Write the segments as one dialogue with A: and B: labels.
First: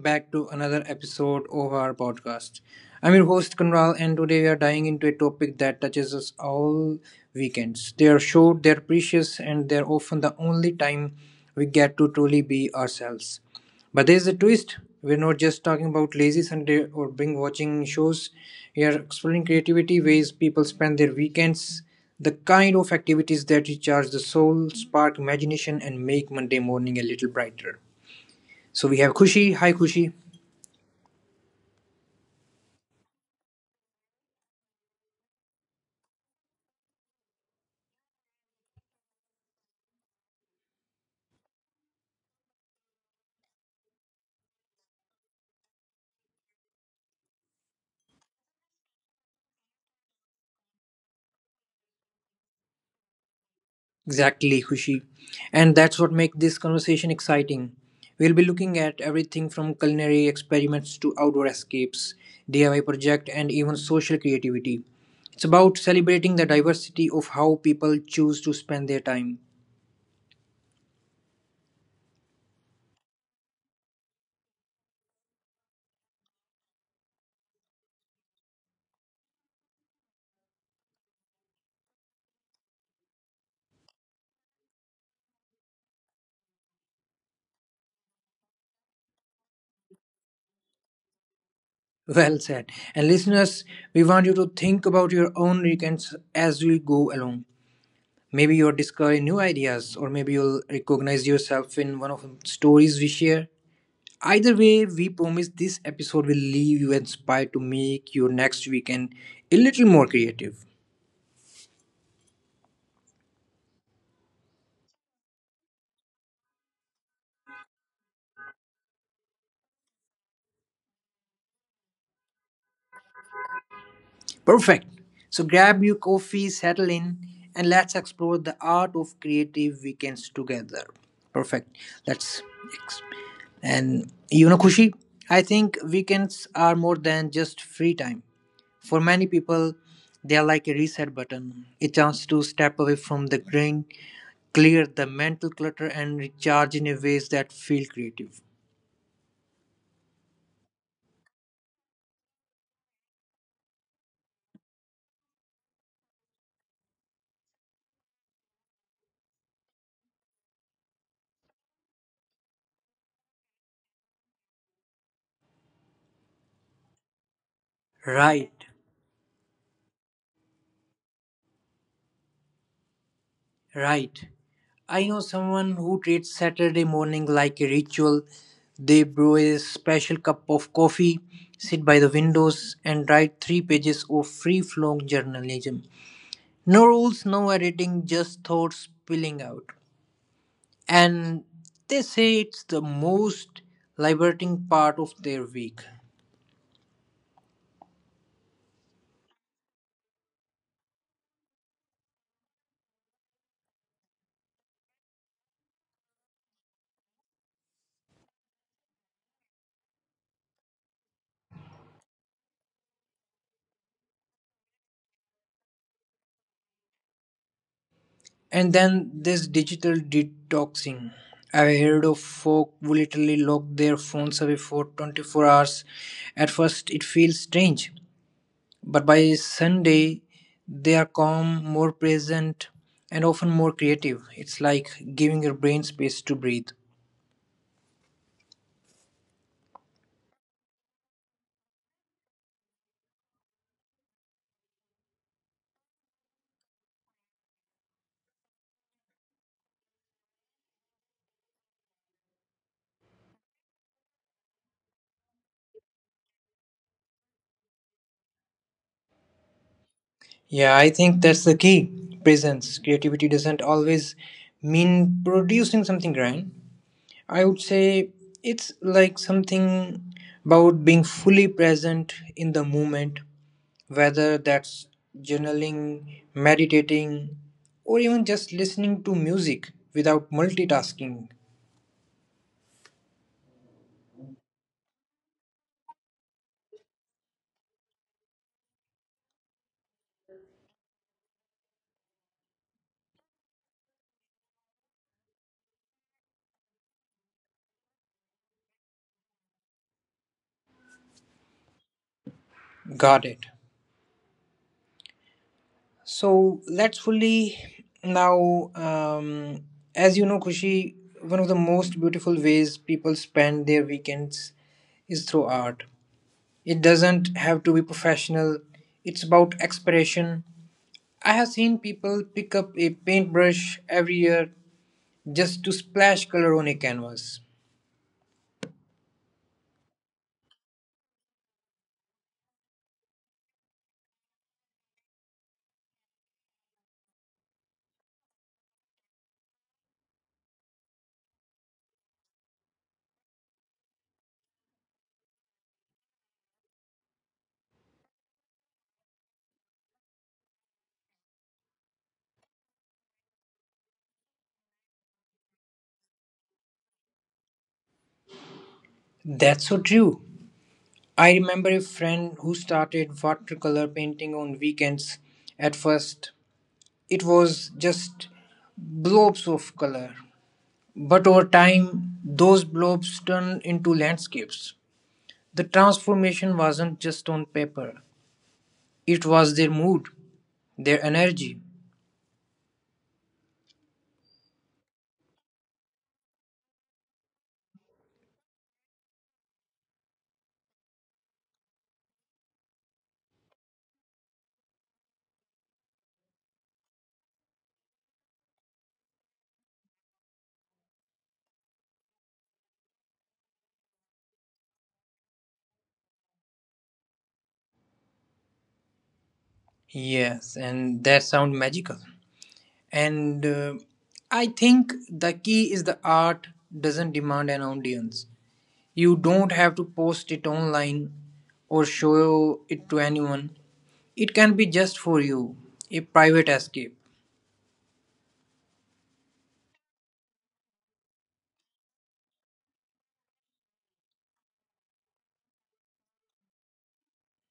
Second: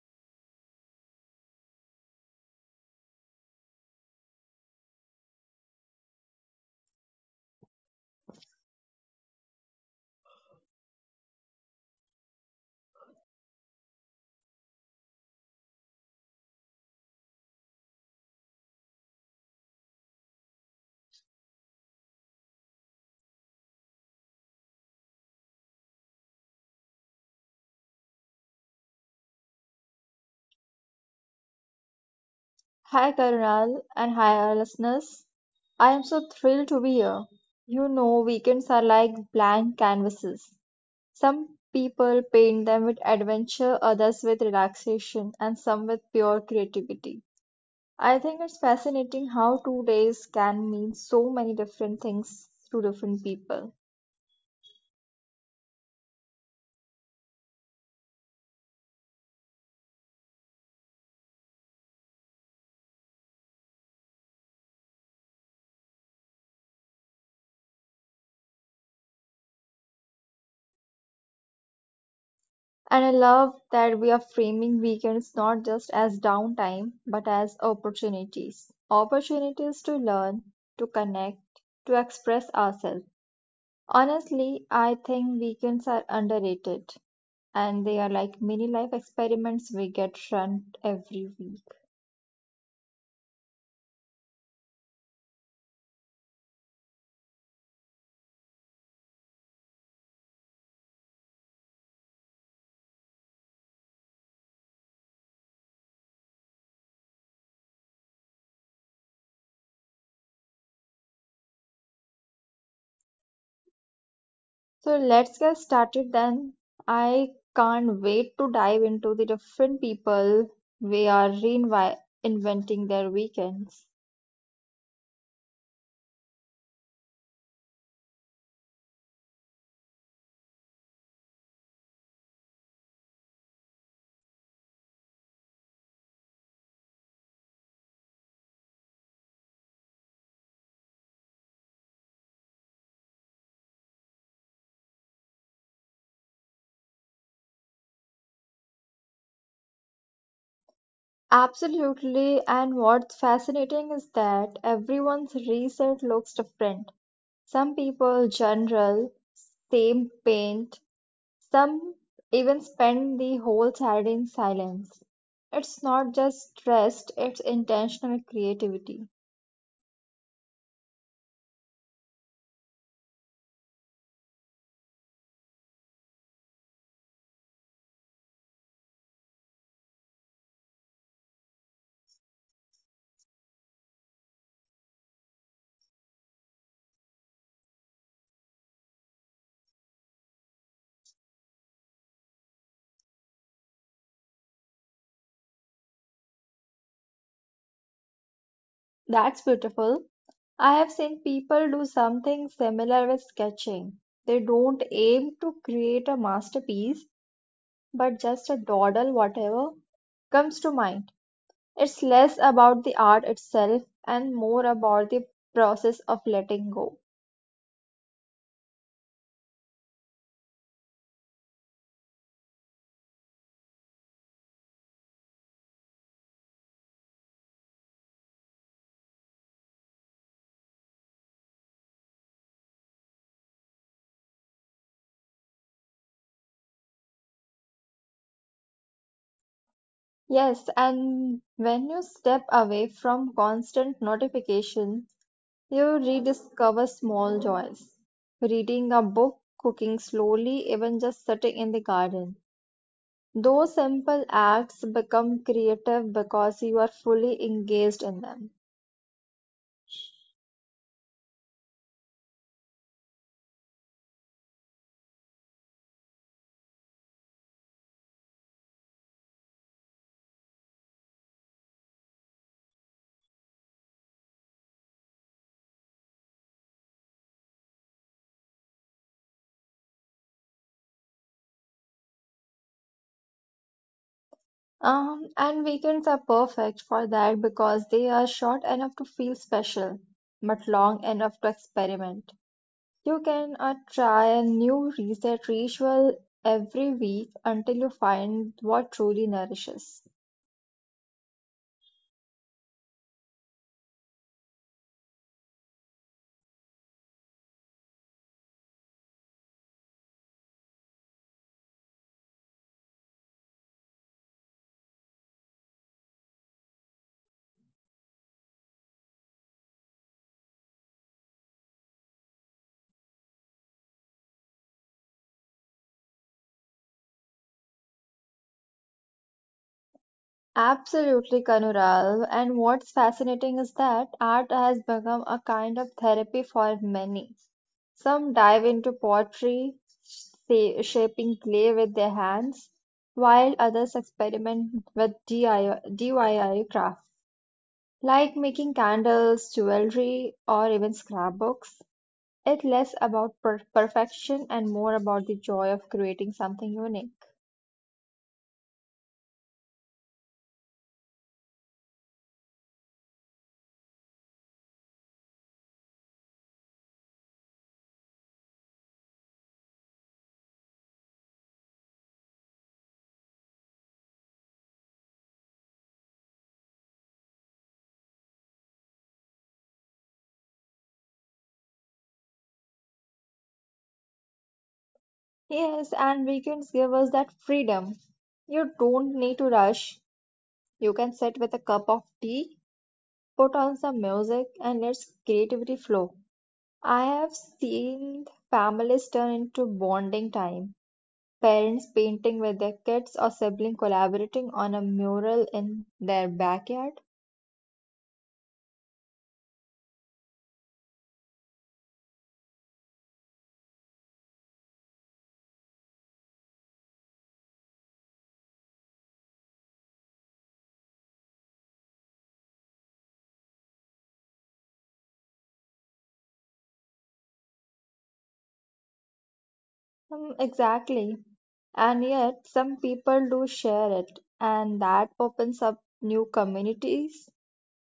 A: back to another episode of our podcast. I'm your host Kunral, and today we are diving into a topic that touches us all weekends. They are short, they're precious, and they're often the only time we get to truly be ourselves. But there's a twist. We're not just talking about lazy Sunday or binge watching shows. We are exploring creativity, ways people spend their weekends, the kind of activities that recharge the soul, spark imagination, and make Monday morning a little brighter. So we have Kushi. Hi, Kushi.
B: Hi Karnal and hi our listeners. I am so thrilled to be here. You know, weekends are like blank canvases. Some people paint them with adventure, others with relaxation, and some with pure creativity. I think it's fascinating how 2 days can mean so many different things to different people.
A: Exactly, Kushi. And that's what makes this conversation exciting. We'll be looking at everything from culinary experiments to outdoor escapes, DIY project, and even social creativity. It's about celebrating the diversity of how people choose to spend their time.
B: And I love that we are framing weekends not just as downtime, but as opportunities. Opportunities to learn, to connect, to express ourselves. Honestly, I think weekends are underrated and they are like mini life experiments we get run every week.
A: Well said. And listeners, we want you to think about your own weekends as we go along. Maybe you'll discover new ideas, or maybe you'll recognize yourself in one of the stories we share. Either way, we promise this episode will leave you inspired to make your next weekend a little more creative.
B: So let's get started then. I can't wait to dive into the different people we are reinventing their weekends.
A: Perfect. So grab your coffee, settle in, and let's explore the art of creative weekends together. Perfect. Let's. And you know, Kushi, I think weekends are more than just free time. For many people, they are like a reset button, a chance to step away from the grind, clear the mental clutter, and recharge in a ways that feel creative.
B: Absolutely, and what's fascinating is that everyone's reset looks different. Some people general, same paint, some even spend the whole Saturday in silence. It's not just rest, it's intentional
A: Right,
B: creativity.
A: right. I know someone who treats Saturday morning like a ritual. They brew a special cup of coffee, sit by the windows, and write three pages of free flowing journalism. No rules, no editing, just thoughts spilling out. And they say it's the most liberating part of their week.
B: That's beautiful. I have seen people do something similar with sketching. They don't aim to create a masterpiece, but just a dawdle, whatever comes to mind. It's less about the art itself and more about the process of letting go.
A: And then there's digital detoxing. I have heard of folk who literally lock their phones away for 24 hours. At first, it feels strange, but by Sunday, they are calm, more present, and often more creative. It's like giving your brain space to breathe.
B: Yes, and when you step away from constant notification, you rediscover small joys. Reading a book, cooking slowly, even just sitting in the garden. Those simple acts become creative because you are fully engaged in them.
A: Yeah, I think that's the key presence. Creativity doesn't always mean producing something grand, I would say it's like something about being fully present in the moment, whether that's journaling, meditating, or even just listening to music without multitasking.
B: And weekends are perfect for that because they are short enough to feel special, but long enough to experiment. You can try a new reset ritual every week until you find what truly nourishes.
A: Got it. So let's fully now, as you know, Kushi, one of the most beautiful ways people spend their weekends is through art. It doesn't have to be professional, it's about expression. I have seen people pick up a paintbrush every year just to splash color on a canvas.
B: Absolutely, Kanural. And what's fascinating is that art has become a kind of therapy for many. Some dive into pottery, shaping clay with their hands, while others experiment with DIY craft, like making candles, jewelry, or even scrapbooks. It's less about perfection and more about the joy of creating something unique.
A: That's so true. I remember a friend who started watercolor painting on weekends. At first, it was just blobs of color, but over time, those blobs turned into landscapes. The transformation wasn't just on paper, it was their mood, their energy.
B: Yes, and weekends give us that freedom. You don't need to rush. You can sit with a cup of tea, put on some music, and let creativity flow. I have seen families turn into bonding time. Parents painting with their kids or siblings collaborating on a mural in their backyard.
A: Yes, and that sounds magical. And I think the key is the art doesn't demand an audience. You don't have to post it online or show it to anyone. It can be just for you, a private escape.
B: Exactly. And yet, some people do share it, and that opens up new communities.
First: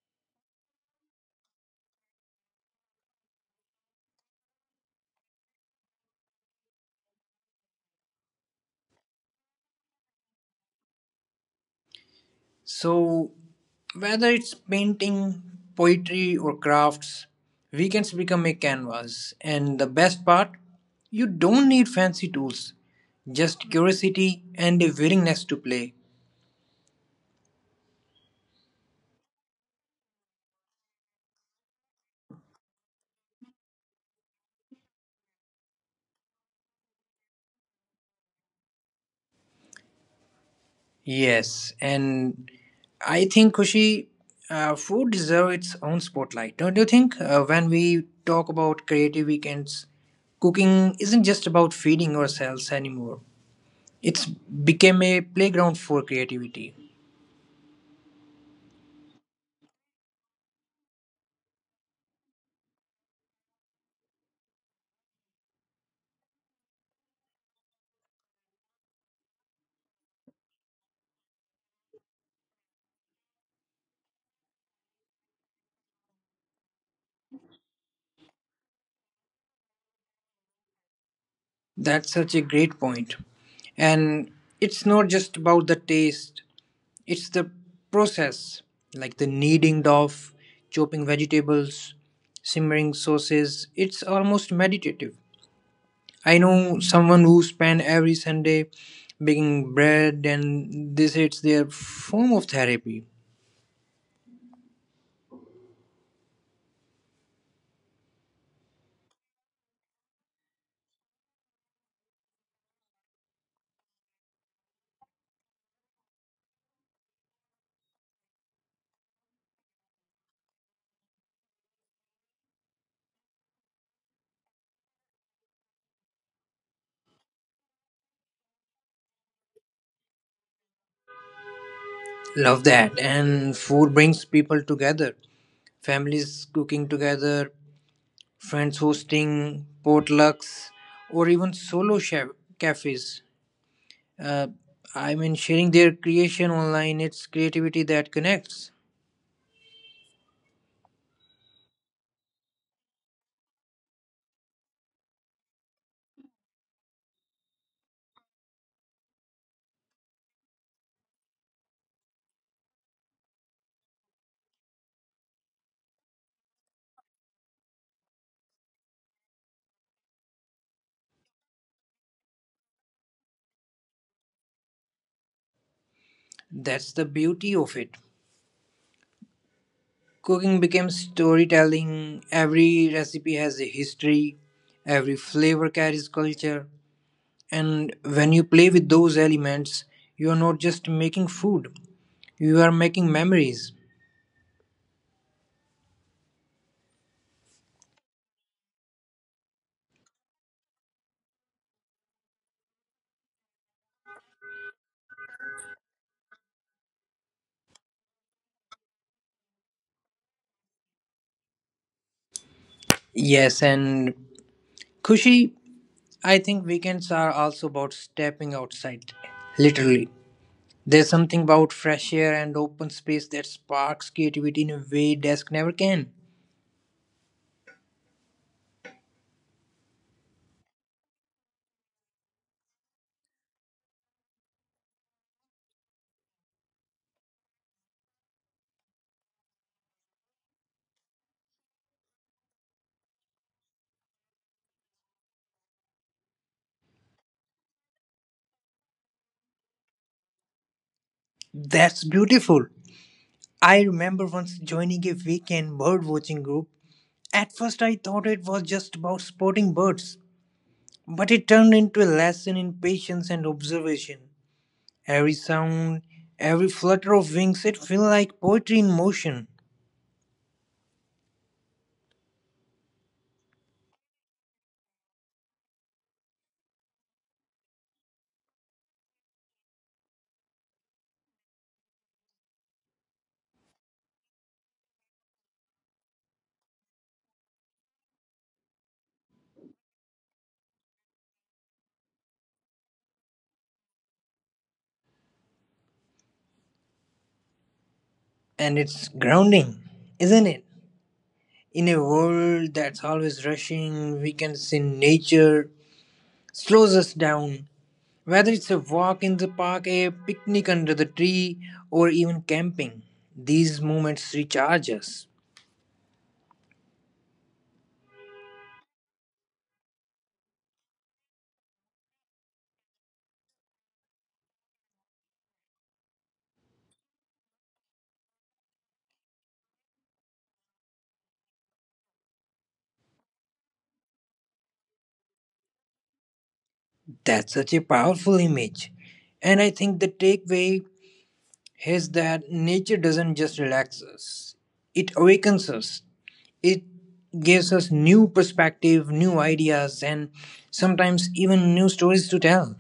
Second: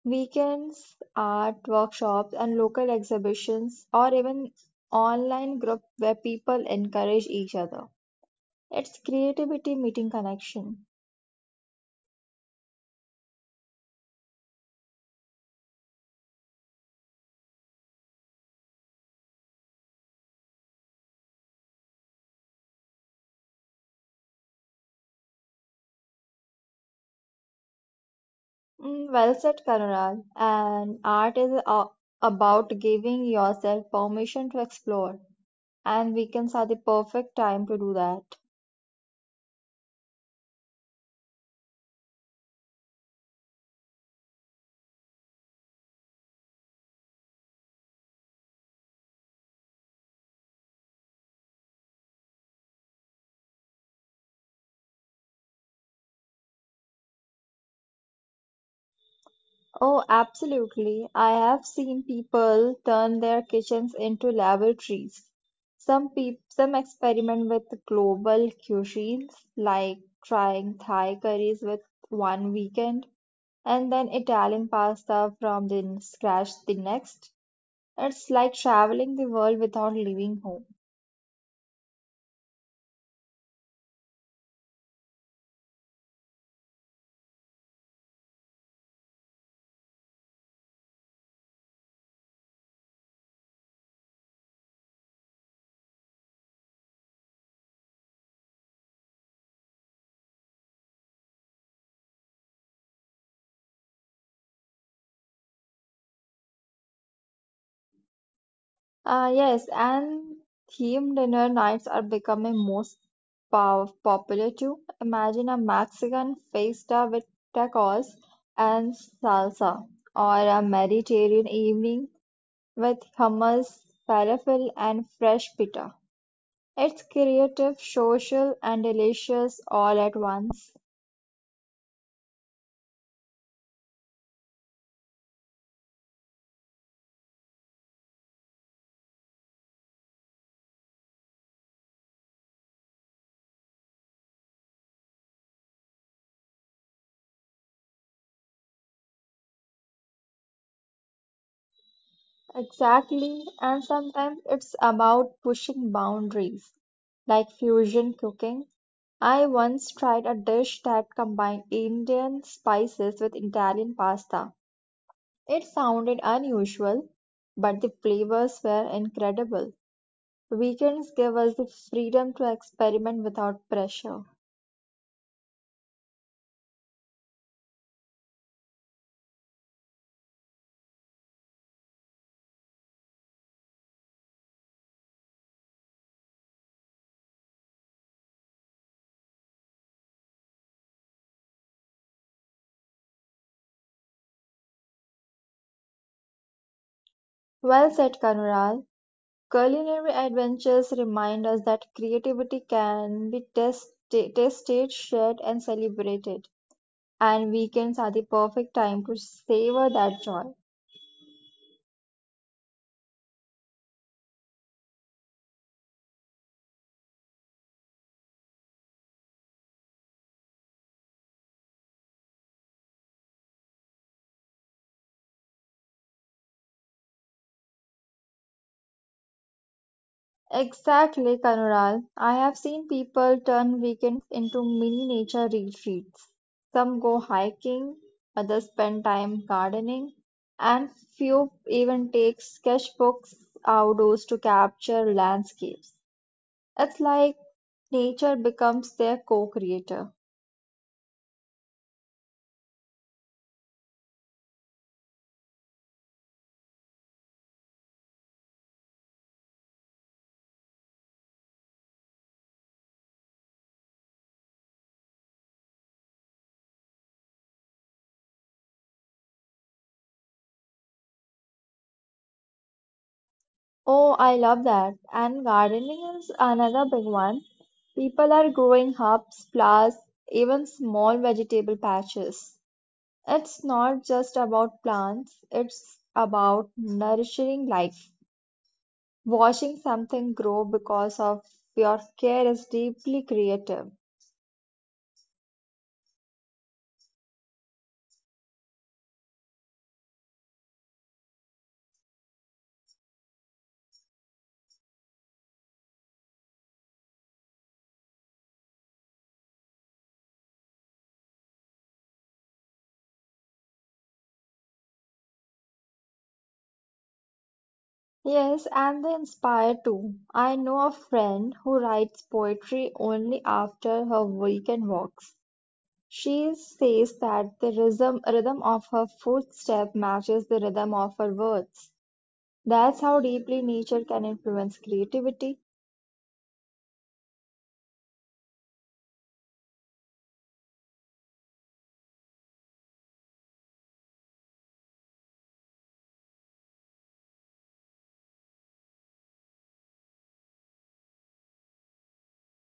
B: Weekends, art workshops, and local exhibitions, or even online group where people encourage each other. It's creativity meeting connection.
A: So, whether it's painting, poetry, or crafts, weekends become a canvas. And the best part, you don't need fancy tools, just curiosity and a willingness to play.
B: Well said, Karunal. And art is about giving yourself permission to explore, and weekends are the perfect time to do that.
A: Yes, and I think Kushi, food deserves its own spotlight, don't you think? When we talk about creative weekends, cooking isn't just about feeding ourselves anymore. It's became a playground for creativity.
B: Oh, absolutely. I have seen people turn their kitchens into laboratories. Some experiment with global cuisines, like trying Thai curries with one weekend and then Italian pasta from the scratch the next. It's like traveling the world without leaving home.
A: That's such a great point. And it's not just about the taste, it's the process, like the kneading dough, chopping vegetables, simmering sauces. It's almost meditative. I know someone who spend every Sunday baking bread and this is their form of therapy.
B: Yes, and theme dinner nights are becoming most popular too. Imagine a Mexican fiesta with tacos and salsa, or a Mediterranean evening with hummus, falafel, and fresh pita. It's creative, social, and delicious all at once.
A: Love that. And food brings people together. Families cooking together, friends hosting potlucks, or even solo chef cafes. Uh, I mean, sharing their creation online, it's creativity that connects.
B: Exactly, and sometimes it's about pushing boundaries, like fusion cooking. I once tried a dish that combined Indian spices with Italian pasta. It sounded unusual, but the flavors were incredible. Weekends give us the freedom to experiment without pressure.
A: That's the beauty of it. Cooking became storytelling. Every recipe has a history, every flavor carries culture, and when you play with those elements, you are not just making food, you are making memories.
B: Well said, Kanural. Culinary adventures remind us that creativity can be tested, shared, and celebrated. And weekends are the perfect time to savor that joy.
A: Yes, and Kushi, I think weekends are also about stepping outside, literally. There's something about fresh air and open space that sparks creativity in a way desk never can.
B: Exactly, Kanural. I have seen people turn weekends into mini nature retreats. Some go hiking, others spend time gardening, and few even take sketchbooks outdoors to capture landscapes. It's like nature becomes their co-creator.
A: That's beautiful. I remember once joining a weekend bird watching group. At first, I thought it was just about spotting birds, but it turned into a lesson in patience and observation. Every sound, every flutter of wings, it feels like poetry in motion,
B: Oh, I love that. And gardening is another big one. People are growing herbs, flowers, even small vegetable patches. It's not just about plants, it's about nourishing life. Watching something grow because of your care is deeply creative.
A: and it's grounding, isn't it? In a world that's always rushing, weekends in nature slows us down. Whether it's a walk in the park, a picnic under the tree, or even camping, these moments recharge us.
B: Yes, and they inspire too. I know a friend who writes poetry only after her weekend walks. She says that the rhythm of her footstep matches the rhythm of her words. That's how deeply nature can influence creativity.
A: That's such a powerful image. And I think the takeaway is that nature doesn't just relax us, it awakens us. It gives us new perspective, new ideas, and sometimes even new stories to tell.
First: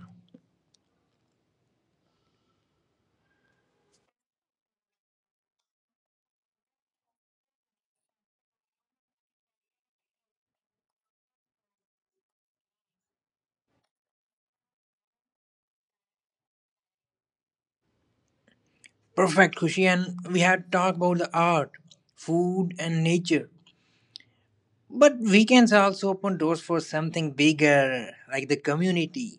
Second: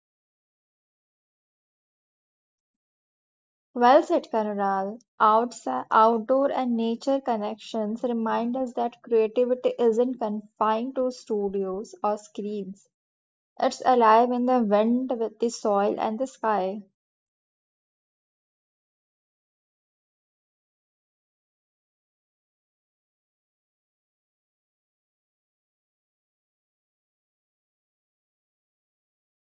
B: Well said, Karunal. Outside, outdoor and nature connections remind us that creativity isn't confined to studios or screens. It's alive in the wind, with the soil, and the sky.
A: Perfect, Kushi. And we had talked about the art, food, and nature. But weekends also open doors for something bigger, like the community.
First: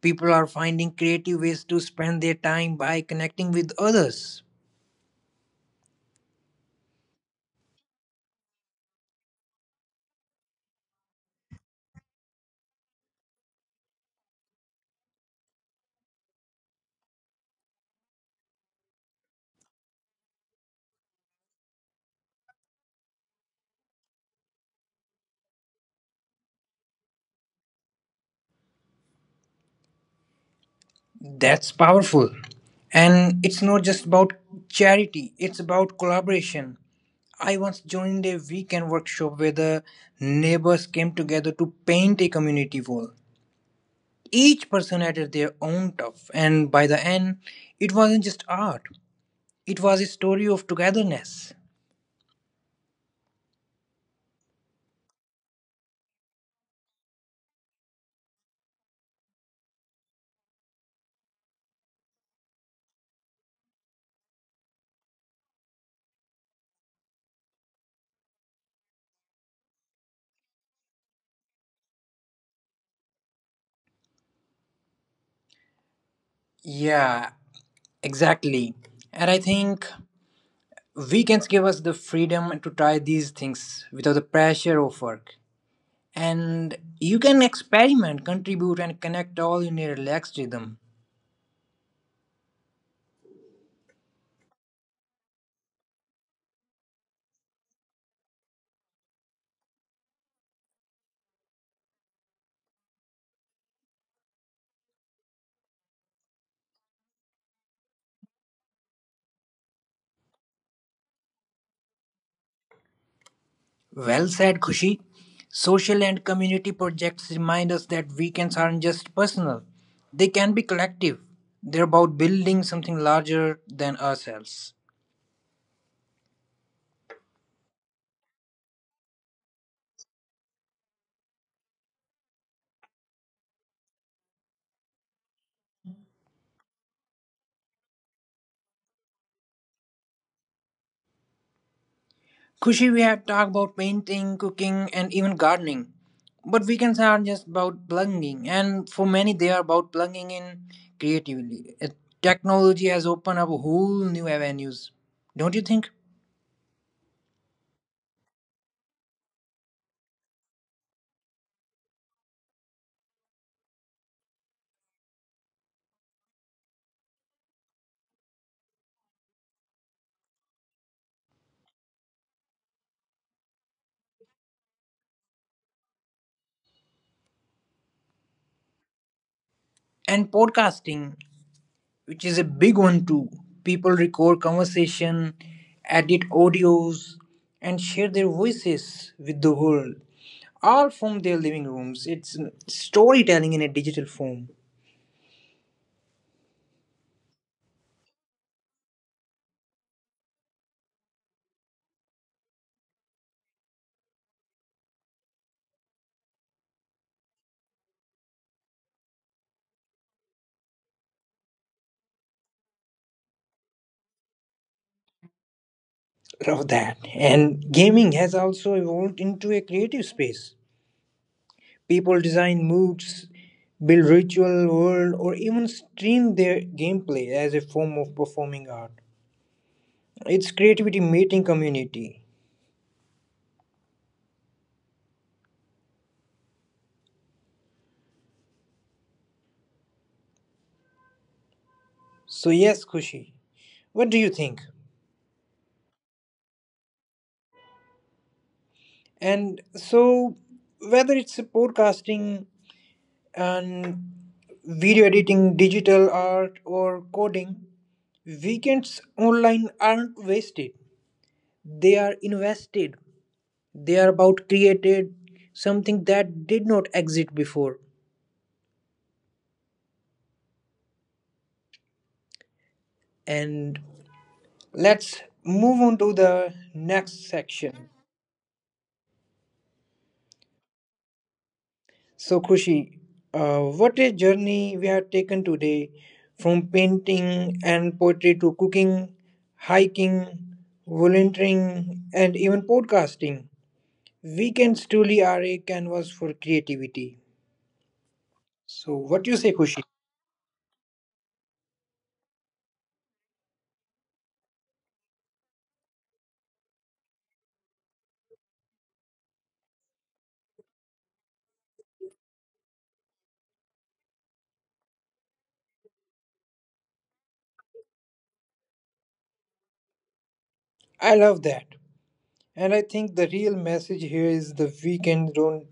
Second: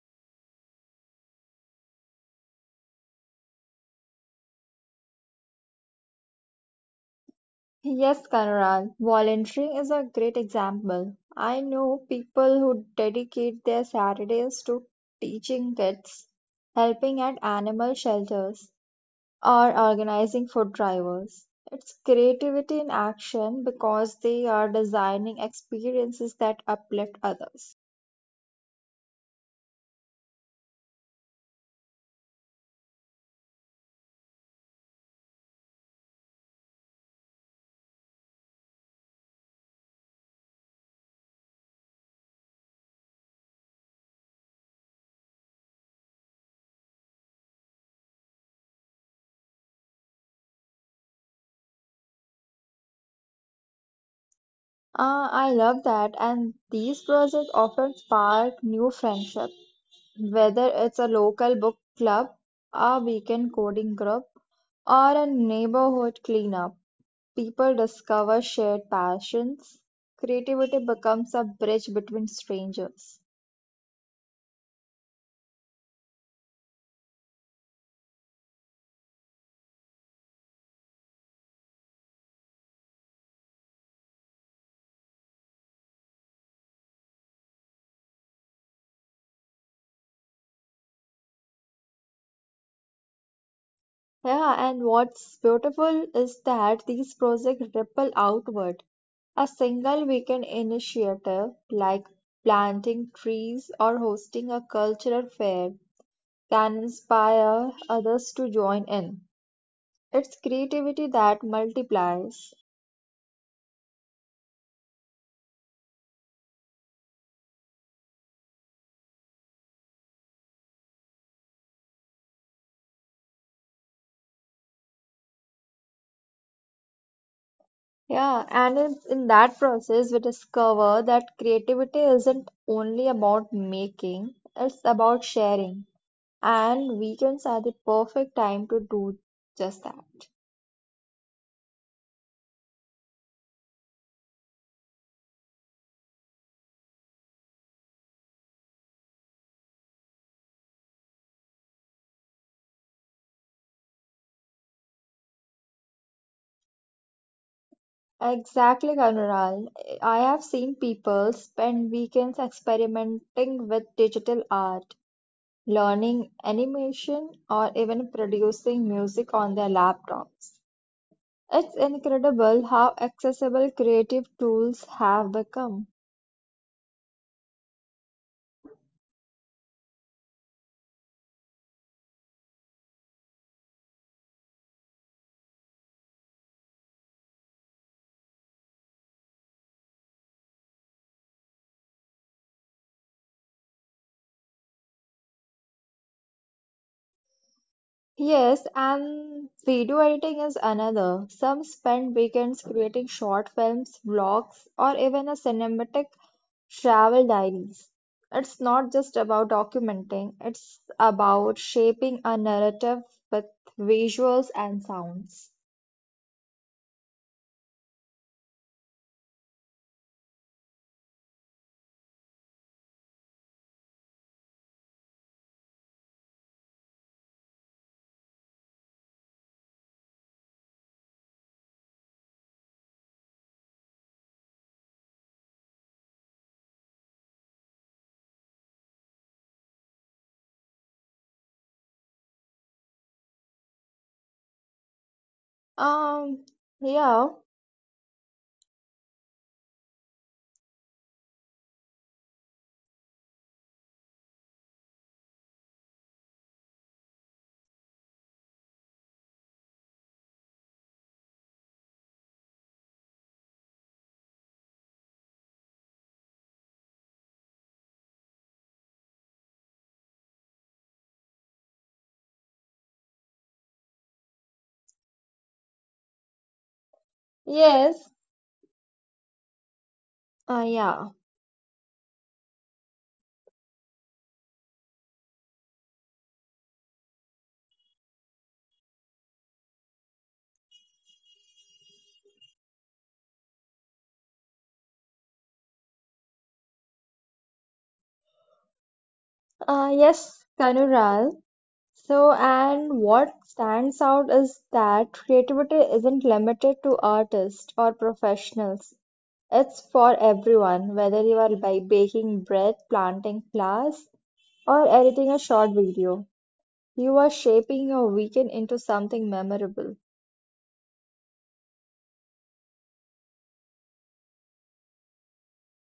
A: People are finding creative ways to spend their time by connecting with others.
B: Yes, Conrad, volunteering is a great example. I know people who dedicate their Saturdays to teaching kids, helping at animal shelters, or organizing food drivers. It's creativity in action because they are designing experiences that uplift others.
A: That's powerful. And it's not just about charity, it's about collaboration. I once joined a weekend workshop where the neighbors came together to paint a community wall. Each person added their own stuff, and by the end, it wasn't just art, it was a story of togetherness.
B: Ah, I love that, and these projects often spark new friendships, whether it's a local book club, a weekend coding group, or a neighborhood cleanup, people discover shared passions. Creativity becomes a bridge between strangers.
A: Yeah, exactly. And I think weekends give us the freedom to try these things without the pressure of work. And you can experiment, contribute, and connect all in a relaxed rhythm.
B: Yeah, and what's beautiful is that these projects ripple outward. A single weekend initiative, like planting trees or hosting a cultural fair, can inspire others to join in. It's creativity that multiplies.
A: Well said, Kushi. Social and community projects remind us that weekends aren't just personal, they can be collective. They're about building something larger than ourselves.
B: Yeah, and in that process, we discover that creativity isn't only about making, it's about sharing. And weekends are the perfect time to do just that.
A: Kushi, we have talked about painting, cooking, and even gardening. But weekends are just about plugging, and for many, they are about plugging in creatively. Technology has opened up whole new avenues, don't you think?
B: Exactly, Kanural. I have seen people spend weekends experimenting with digital art, learning animation, or even producing music on their laptops. It's incredible how accessible creative tools have become.
A: And podcasting, which is a big one too. People record conversation, edit audios, and share their voices with the world, all from their living rooms. It's storytelling in a digital form.
B: Yes, and video editing is another. Some spend weekends creating short films, vlogs, or even a cinematic travel diaries. It's not just about documenting, it's about shaping a narrative with visuals and sounds.
A: Love that. And gaming has also evolved into a creative space. People design moods, build ritual world, or even stream their gameplay as a form of performing art. It's creativity meeting community. So, yes, Kushi, what do you think?
B: Um, yeah,
A: And so, whether it's podcasting and video editing, digital art, or coding, weekends online aren't wasted. They are invested. They are about created something that did not exist before. And let's move on to the next
B: yes,
A: section.
B: uh, yeah,
A: So, Khushi, what a journey we have taken today from painting and poetry to cooking, hiking, volunteering, and even podcasting. Weekends truly are a canvas for creativity. So, what you say,
B: uh,
A: Khushi?
B: yes, Kanural. So, and what stands out is that creativity isn't limited to artists or professionals. It's for everyone, whether you are by baking bread, planting flowers, or editing a short video. You are shaping your weekend into something memorable.
A: I love that. And I think the real message here is the weekends don't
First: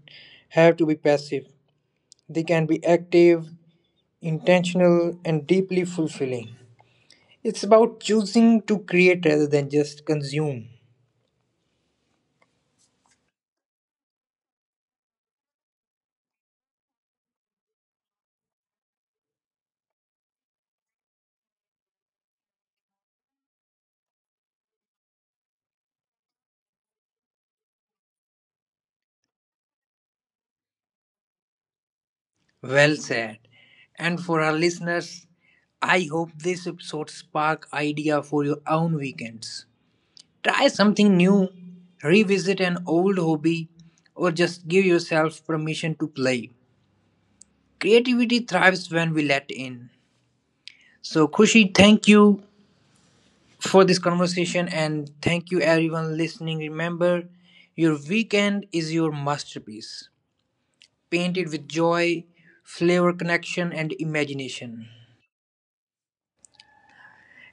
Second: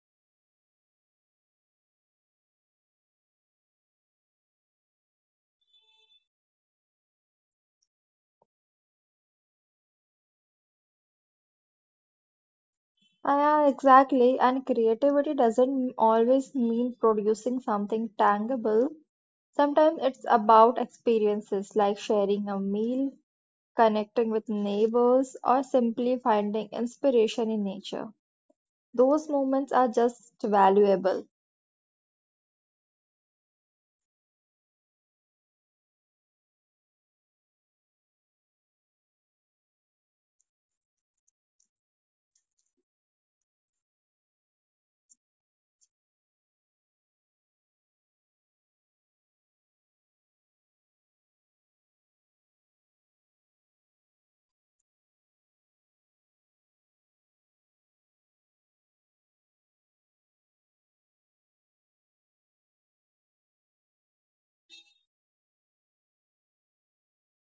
A: have to be passive, they can be active, intentional, and deeply fulfilling. It's about choosing to create rather than just consume.
B: Ah, yeah, exactly. And creativity doesn't always mean producing something tangible. Sometimes it's about experiences like sharing a meal, connecting with neighbors, or simply finding inspiration in nature. Those moments are just valuable.
A: Well said. And for our listeners, I hope this episode spark idea for your own weekends. Try something new, revisit an old hobby, or just give yourself permission to play. Creativity thrives when we let in. So Kushi, thank you for this conversation and thank you everyone listening. Remember, your weekend is your masterpiece, painted with joy, flavor, connection, and imagination.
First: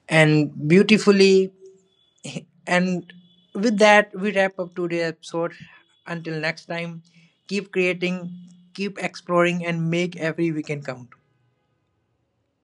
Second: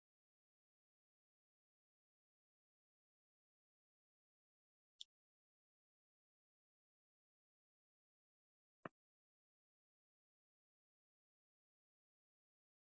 A: And beautifully, and with that, we wrap up today's episode. Until next time, keep creating, keep exploring, and make every weekend count.